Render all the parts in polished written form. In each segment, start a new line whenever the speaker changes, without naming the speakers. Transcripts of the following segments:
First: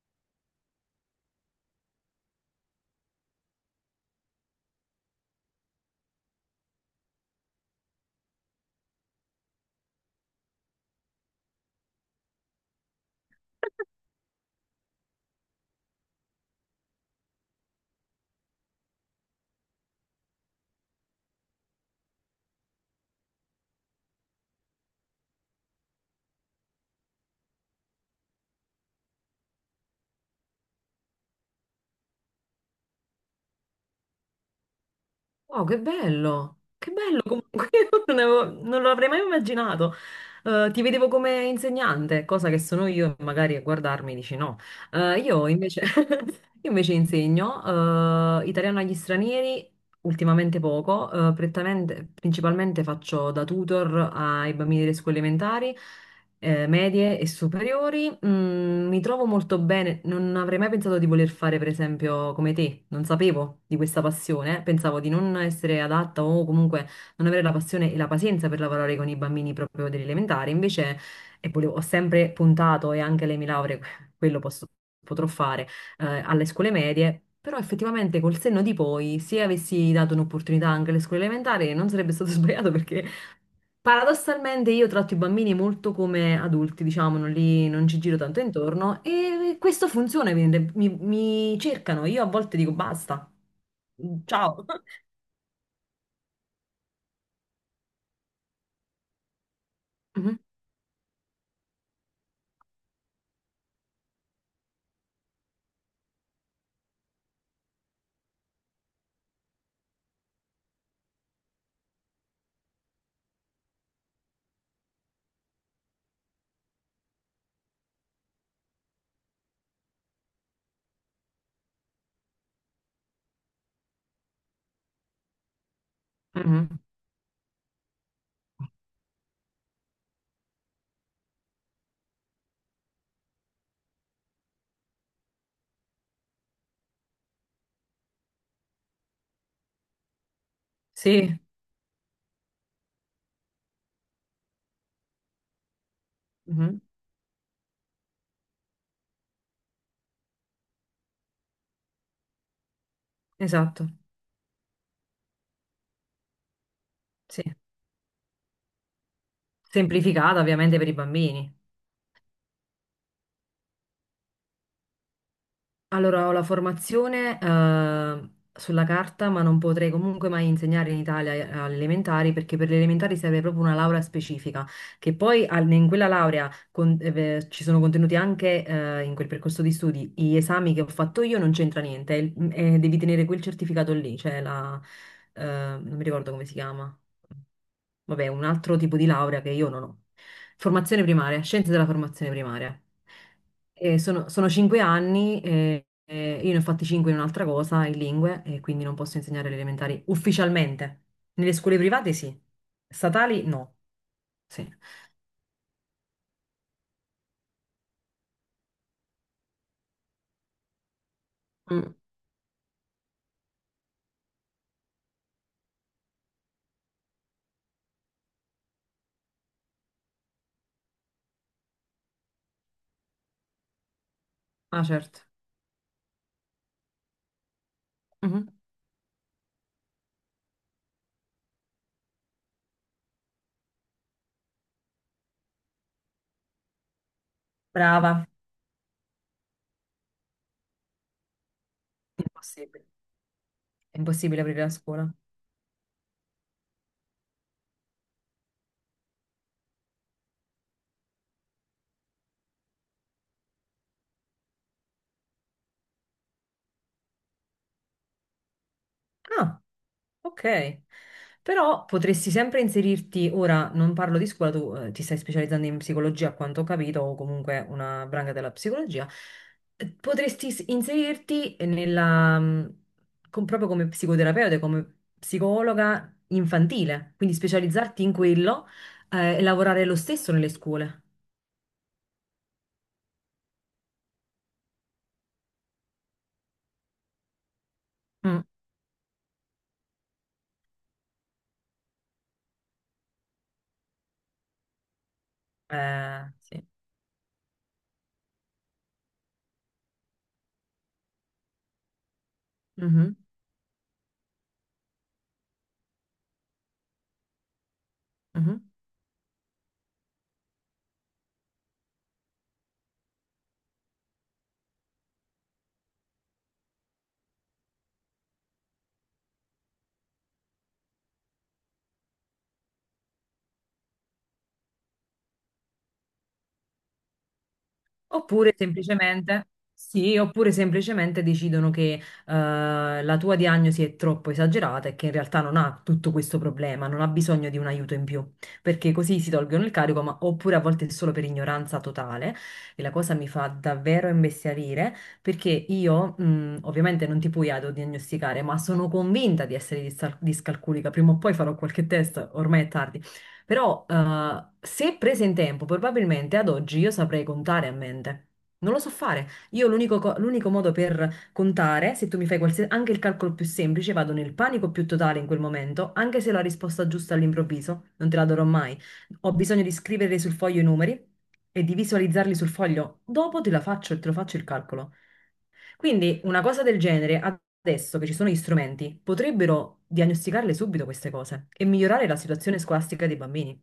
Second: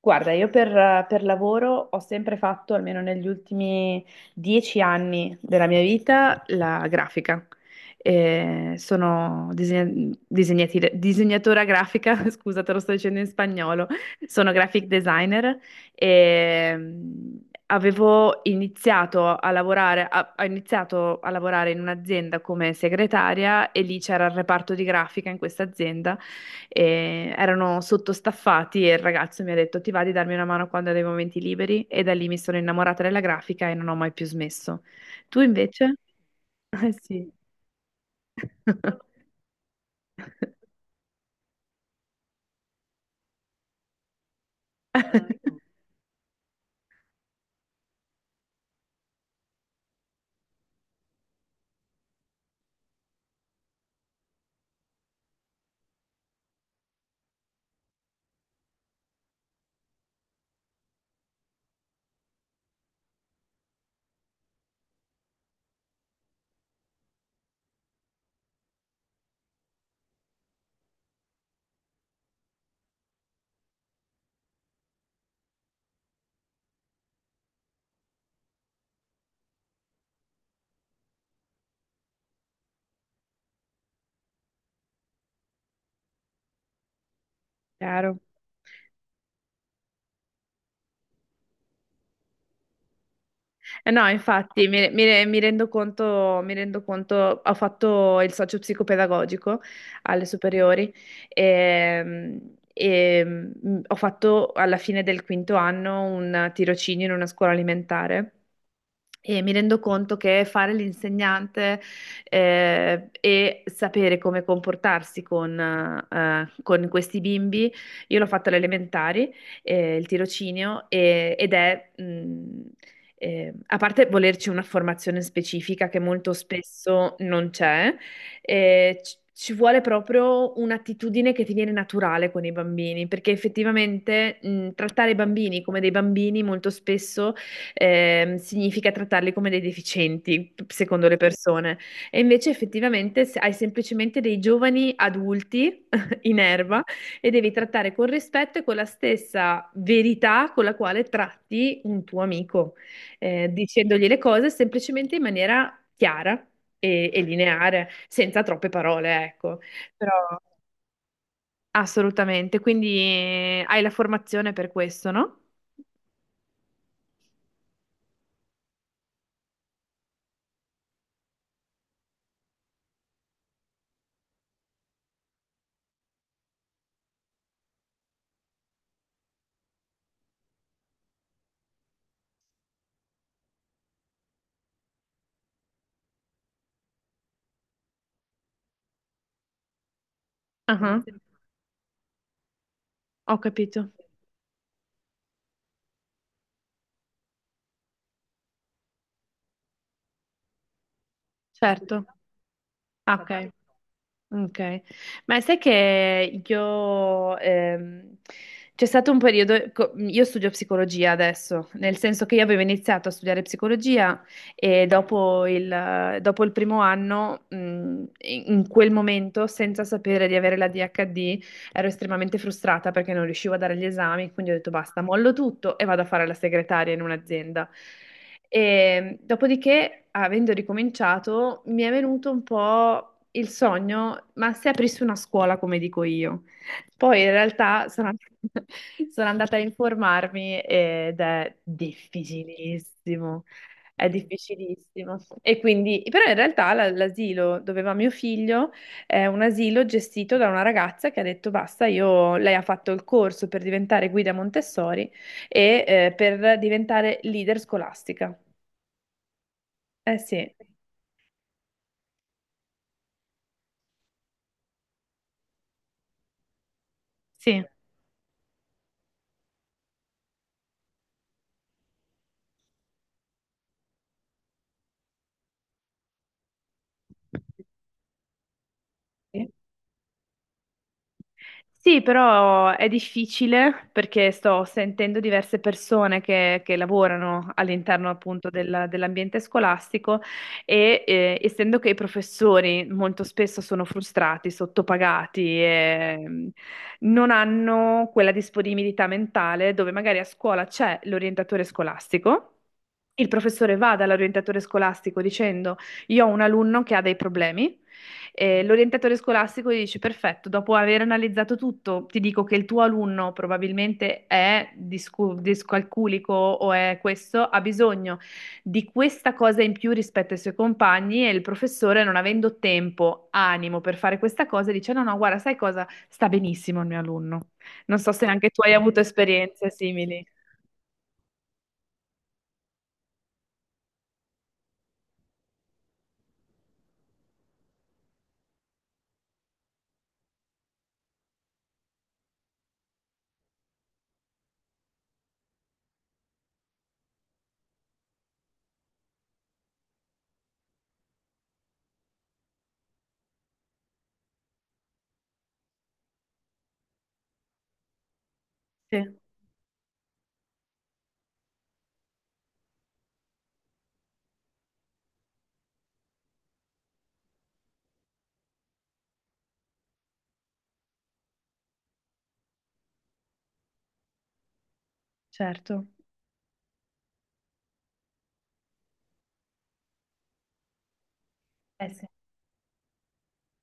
Guarda, io per lavoro ho sempre fatto, almeno negli ultimi 10 anni della mia vita, la grafica. Sono disegnatora grafica, scusa, te lo sto dicendo in spagnolo, sono graphic designer e avevo iniziato a lavorare, ho iniziato a lavorare in un'azienda come segretaria e lì c'era il reparto di grafica in questa azienda e erano sottostaffati e il ragazzo mi ha detto ti va di darmi una mano quando ho dei momenti liberi e da lì mi sono innamorata della grafica e non ho mai più smesso. Tu
Wow, che
invece?
bello! Che
Eh
bello
sì.
comunque, io non lo avrei mai immaginato. Ti vedevo come insegnante, cosa che sono io, e magari a guardarmi dici no. Io invece, io invece insegno italiano agli stranieri, ultimamente poco, principalmente faccio da tutor ai bambini delle scuole elementari, medie e superiori, mi trovo molto bene. Non avrei mai pensato di voler fare, per esempio, come te. Non sapevo di questa passione. Pensavo di non essere adatta o comunque non avere la passione e la pazienza per lavorare con i bambini proprio dell'elementare. Invece, ho sempre puntato, e anche le mie lauree, quello posso- potrò fare, alle scuole medie. Però effettivamente col senno di poi, se avessi dato un'opportunità anche alle scuole elementari, non sarebbe stato sbagliato perché paradossalmente io tratto i bambini molto come adulti, diciamo, non ci giro
Chiaro.
tanto intorno e questo funziona, mi cercano, io a volte dico basta.
Eh no,
Mm, ciao.
infatti, mi rendo conto, ho fatto il socio psicopedagogico alle
Mhm,
superiori e, ho fatto alla fine del quinto anno un tirocinio in una scuola alimentare. E mi rendo conto che fare l'insegnante, e sapere come comportarsi con questi bimbi, io l'ho fatto alle elementari, il tirocinio, ed è, a parte volerci una formazione specifica che molto
mhm.
spesso non c'è, ci vuole proprio un'attitudine che ti viene naturale con i bambini, perché effettivamente, trattare i bambini come dei bambini molto spesso significa trattarli come dei deficienti, secondo le
Sì,
persone. E invece effettivamente hai semplicemente dei giovani adulti in
mhm.
erba e devi trattare con rispetto e con la stessa verità con la quale tratti un tuo amico,
Esatto,
dicendogli le cose semplicemente in maniera chiara e
sì.
lineare, senza troppe parole, ecco. Però
Semplificata ovviamente per i bambini.
assolutamente, quindi hai la formazione per questo, no?
Allora, ho la formazione sulla carta, ma non potrei comunque mai insegnare in Italia alle elementari perché per le elementari serve proprio una laurea specifica, che poi in quella laurea ci sono contenuti anche in quel percorso di studi. Gli esami che ho fatto io non c'entra niente, devi tenere quel certificato lì, cioè non mi ricordo come si chiama. Vabbè, un altro tipo di laurea che io non ho.
Ah,
Formazione primaria, scienze della formazione primaria.
ho capito,
E sono cinque anni, e io ne ho fatti cinque in un'altra cosa, in lingue, e quindi non posso insegnare le elementari ufficialmente. Nelle scuole
certo.
private sì,
Ah,
statali
ok,
no. Sì.
ok. Ma sai che io, c'è stato un periodo, io studio psicologia adesso,
Mm.
nel senso che io avevo iniziato a studiare psicologia e dopo il primo anno, in quel momento, senza sapere di avere la DHD, ero estremamente frustrata perché non riuscivo a dare gli esami, quindi ho detto
Ah,
basta,
certo.
mollo tutto e vado a fare la segretaria in un'azienda.
Mhm.
E dopodiché, avendo ricominciato, mi è venuto un po' il sogno, ma se aprissi una scuola, come dico io. Poi in realtà
Brava.
sono andata a informarmi ed è
Impossibile.
difficilissimo,
È
è
impossibile aprire la scuola.
difficilissimo. E quindi, però in realtà l'asilo dove va mio figlio è un asilo gestito da una ragazza che ha detto basta, io, lei ha fatto il corso per diventare guida Montessori e, per diventare leader scolastica.
Ah.
Eh sì.
Ok, però potresti sempre inserirti, ora non parlo di scuola, tu ti stai specializzando in psicologia a quanto ho capito, o
Sì.
comunque una branca della psicologia, potresti inserirti nella, proprio come psicoterapeuta, come psicologa infantile, quindi specializzarti in quello e
Sì.
lavorare lo stesso nelle scuole.
Sì, però è difficile perché sto sentendo diverse persone che lavorano all'interno
Mm.
appunto dell'ambiente scolastico e, essendo che i professori molto spesso sono frustrati, sottopagati e
Sì.
non hanno quella disponibilità mentale dove magari a scuola c'è l'orientatore scolastico.
Mhm,
Il professore va dall'orientatore scolastico dicendo: io ho un alunno che ha dei problemi.
mhm.
L'orientatore scolastico gli dice: Perfetto, dopo aver analizzato tutto, ti dico che il tuo alunno probabilmente è discalculico o è questo, ha bisogno di questa cosa in più rispetto ai suoi compagni. E il professore, non avendo tempo, animo per fare questa cosa, dice: No, no, guarda, sai cosa? Sta benissimo il mio alunno. Non so se anche
Oppure
tu hai avuto
semplicemente,
esperienze
sì,
simili.
oppure semplicemente decidono che la tua diagnosi è troppo esagerata e che in realtà non ha tutto questo problema, non ha bisogno di un aiuto in più, perché così si tolgono il carico, ma oppure a volte è solo per ignoranza totale e la cosa mi fa davvero imbestialire perché io, ovviamente non ti puoi autodiagnosticare, ma sono convinta di essere discalculica, prima o poi farò qualche test, ormai è tardi. Però se prese in tempo, probabilmente ad oggi io saprei contare a mente. Non lo so
Sì,
fare. Io l'unico modo per contare, se tu mi fai qualsiasi, anche il calcolo più semplice, vado nel panico più totale in quel momento, anche se ho la risposta giusta all'improvviso, non te la darò mai. Ho bisogno di scrivere sul foglio i numeri e di visualizzarli sul foglio. Dopo te la faccio, te lo faccio il calcolo.
certo.
Quindi una cosa del genere, adesso che ci sono gli strumenti, potrebbero diagnosticarle subito queste cose e
Eh sì.
migliorare la situazione scolastica dei bambini.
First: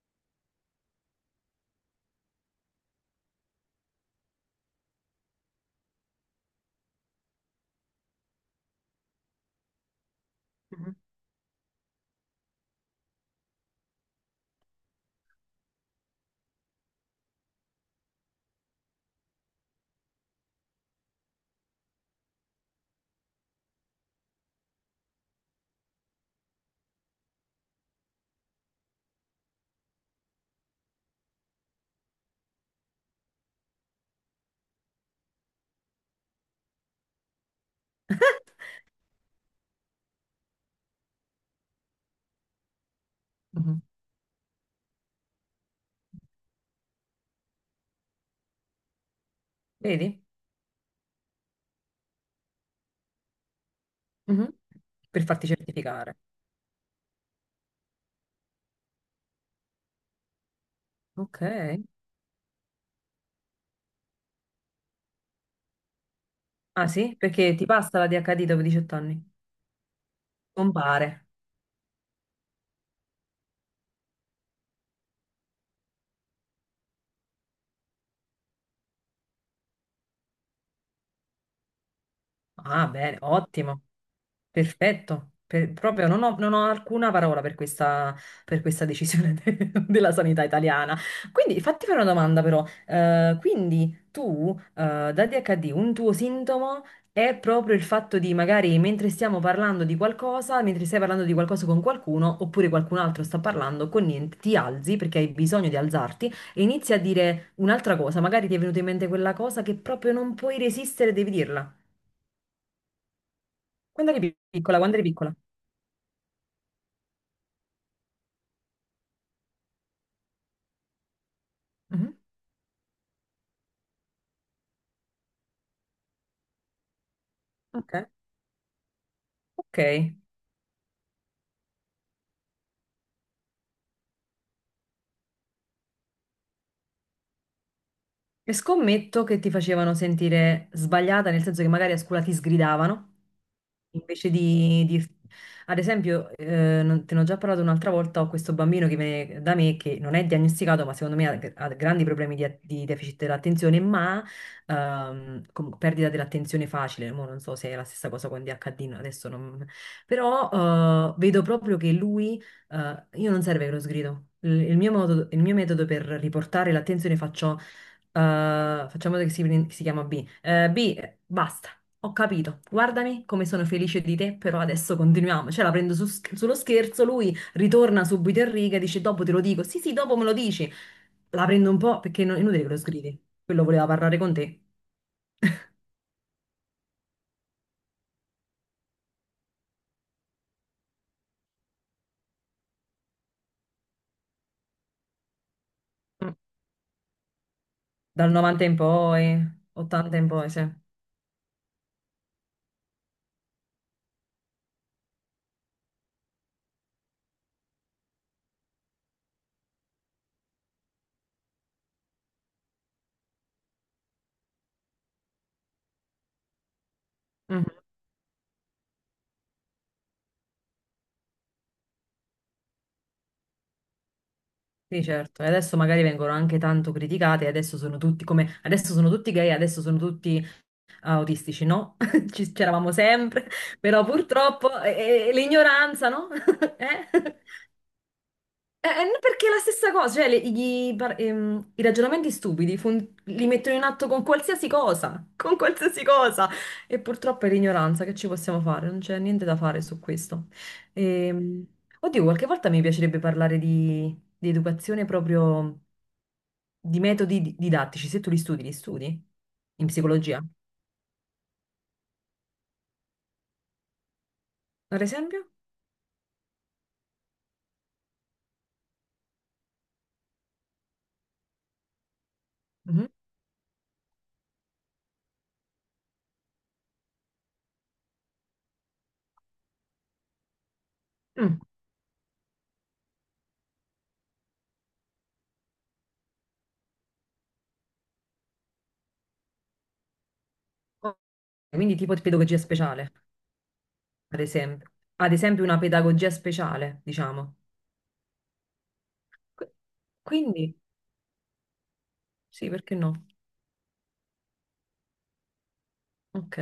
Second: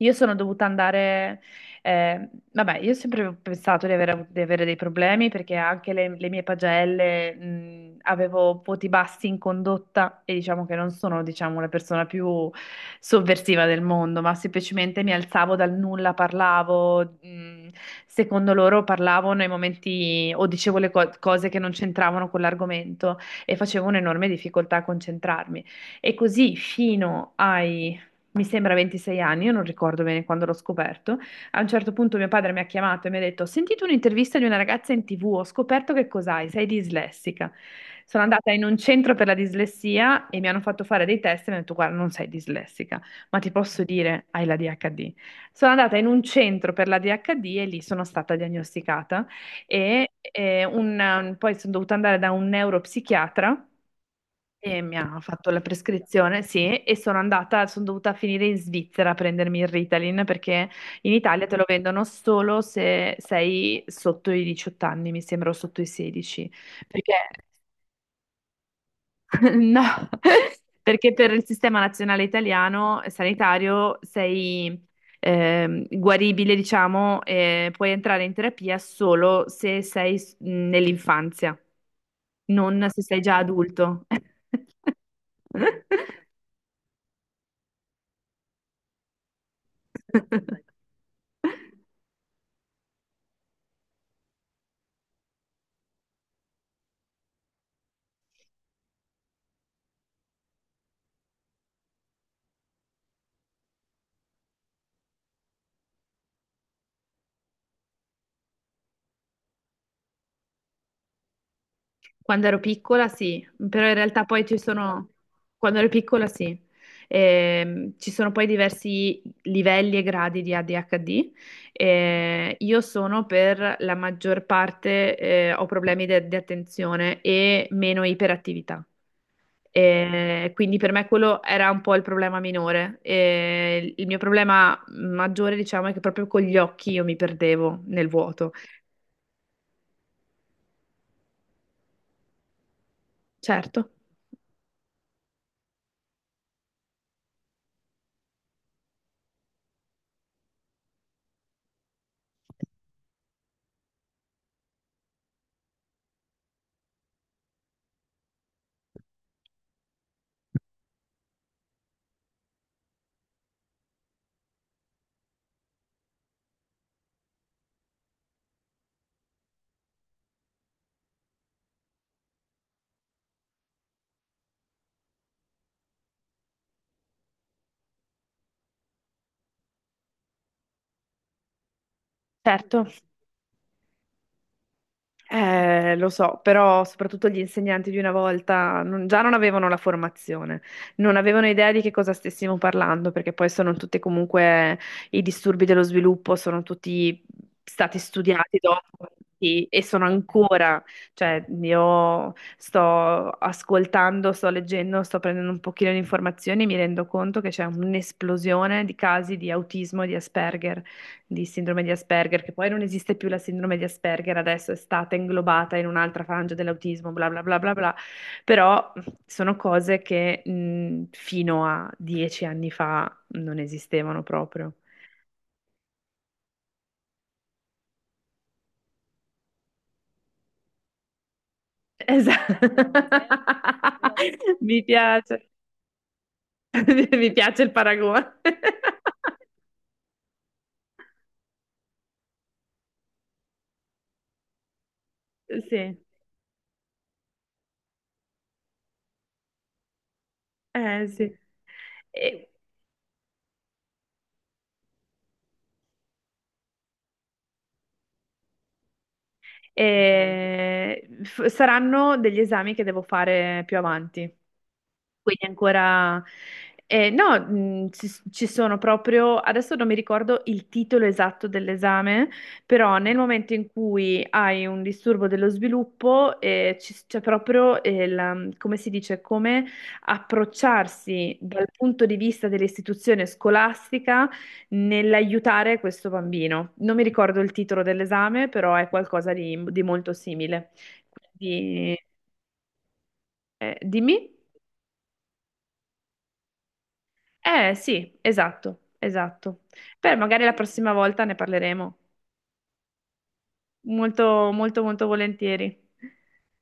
Io sono dovuta andare, vabbè, io ho sempre pensato di avere, di avere dei problemi perché anche le mie pagelle, avevo voti bassi in condotta e diciamo che non
Mhm,
sono, diciamo, la persona più sovversiva del mondo, ma semplicemente mi alzavo dal nulla, parlavo, secondo loro parlavo nei momenti o dicevo cose che non c'entravano con l'argomento e facevo un'enorme difficoltà a concentrarmi. E così fino ai, mi sembra, 26 anni, io non ricordo bene quando l'ho scoperto. A un certo punto mio padre mi ha chiamato e mi ha detto: Ho sentito un'intervista di una ragazza in TV, ho scoperto che cos'hai, sei dislessica. Sono andata in un centro per la dislessia e mi hanno fatto fare dei test e mi hanno detto: Guarda, non sei dislessica, ma ti
mhm.
posso dire, hai la DHD. Sono andata in un centro per la DHD e lì sono stata diagnosticata e,
Vedi?
poi sono dovuta andare da un neuropsichiatra
Mhm.
e mi ha
Per farti
fatto la
certificare.
prescrizione, sì, e sono andata, sono dovuta finire in Svizzera a prendermi il Ritalin perché in
Mhm. Ok.
Italia te lo vendono solo se sei sotto i 18 anni, mi sembra, o sotto i 16,
Ah
perché
sì? Perché ti passa la DHD dopo 18 anni?
no, perché
Compare.
per il sistema nazionale italiano, sanitario sei, guaribile, diciamo, e puoi entrare in terapia solo se sei nell'infanzia, non
Ah,
se
bene,
sei già
ottimo,
adulto.
perfetto. Proprio non ho alcuna parola per questa decisione de- della sanità italiana. Quindi fatti fare una domanda però. Quindi tu, da DHD, un tuo sintomo è proprio il fatto di magari mentre stiamo parlando di qualcosa, mentre stai parlando di qualcosa con qualcuno, oppure qualcun altro sta parlando con niente, ti alzi perché hai bisogno di alzarti e inizi a dire un'altra cosa. Magari ti è venuta in mente quella cosa che proprio non puoi resistere, devi dirla.
Quando ero piccola sì, però in
Quando
realtà
eri
poi ci
piccola, quando eri
sono,
piccola.
quando ero piccola sì. Ci sono poi diversi livelli e gradi di ADHD.
Mhm.
Io sono per la maggior parte, ho problemi di attenzione e
Ok,
meno iperattività.
ok.
Quindi per me quello era un po' il problema minore. Il mio problema maggiore, diciamo, è che proprio con gli occhi io mi perdevo nel
E
vuoto.
scommetto che ti facevano sentire sbagliata, nel senso che magari a scuola ti sgridavano,
Certo,
invece di dirti... Ad esempio, te ne ho già parlato un'altra volta, ho questo bambino che viene da me che non è diagnosticato, ma secondo me ha grandi problemi di deficit dell'attenzione, ma perdita dell'attenzione facile. Mo non so se è la stessa cosa con DHD, no, adesso non... Però vedo proprio che lui... Io non serve che lo sgrido. Il mio metodo per riportare l'attenzione faccio facciamo che si chiama B. B, basta, ho capito. Guardami come sono felice di te, però adesso continuiamo. Cioè, la prendo sullo scherzo, lui ritorna subito in riga e dice: Dopo te lo dico. Sì, sì, dopo me lo dici. La prendo un po' perché è inutile che lo
certo.
sgridi. Quello voleva parlare con te.
Lo so, però soprattutto gli insegnanti di una volta, già non avevano la formazione, non avevano idea di che cosa stessimo parlando, perché poi sono tutti comunque i disturbi dello
Mm,
sviluppo, sono tutti stati
dal
studiati
90 in
dopo.
poi,
Sì, e sono
80 in poi, sì.
ancora, cioè io sto ascoltando, sto leggendo, sto prendendo un pochino di informazioni e mi rendo conto che c'è un'esplosione di casi di autismo e di Asperger, di sindrome di Asperger, che poi non esiste più la sindrome di Asperger, adesso è stata inglobata in un'altra frangia dell'autismo, bla bla bla
Mhm.
bla bla, però sono cose che, fino a 10 anni fa non esistevano proprio.
Sì, certo. E adesso magari vengono anche tanto criticate, adesso sono tutti come adesso sono tutti gay, adesso sono tutti autistici no, ci
Esatto.
c'eravamo sempre, però purtroppo
Mi piace,
l'ignoranza, no?
mi
Eh?
piace il paragone.
No, perché è la stessa cosa, cioè i ragionamenti stupidi li mettono in atto con qualsiasi cosa, con
Sì,
qualsiasi cosa. E purtroppo è l'ignoranza, che ci possiamo fare? Non c'è niente da fare su questo.
sì.
Ehm, oddio, qualche
E-
volta mi piacerebbe parlare di educazione proprio di metodi didattici. Se tu li studi, li studi? In psicologia,
saranno degli esami che devo fare più avanti.
ad
Quindi
esempio?
ancora... no, ci sono proprio... Adesso non mi ricordo il titolo esatto dell'esame, però
Mm-hmm.
nel momento in cui hai un disturbo dello sviluppo, c'è proprio, come si dice, come approcciarsi
Mm,
dal punto di vista dell'istituzione scolastica nell'aiutare questo bambino. Non mi ricordo il titolo dell'esame, però è qualcosa di molto simile.
ok. Quindi
Quindi,
tipo di pedagogia speciale,
dimmi.
ad esempio. Ad esempio una pedagogia speciale, diciamo.
Eh sì, esatto, esatto.
Qu-
Beh, magari la
Quindi,
prossima volta ne parleremo.
sì, perché no?
Molto, molto, molto volentieri.
Ok.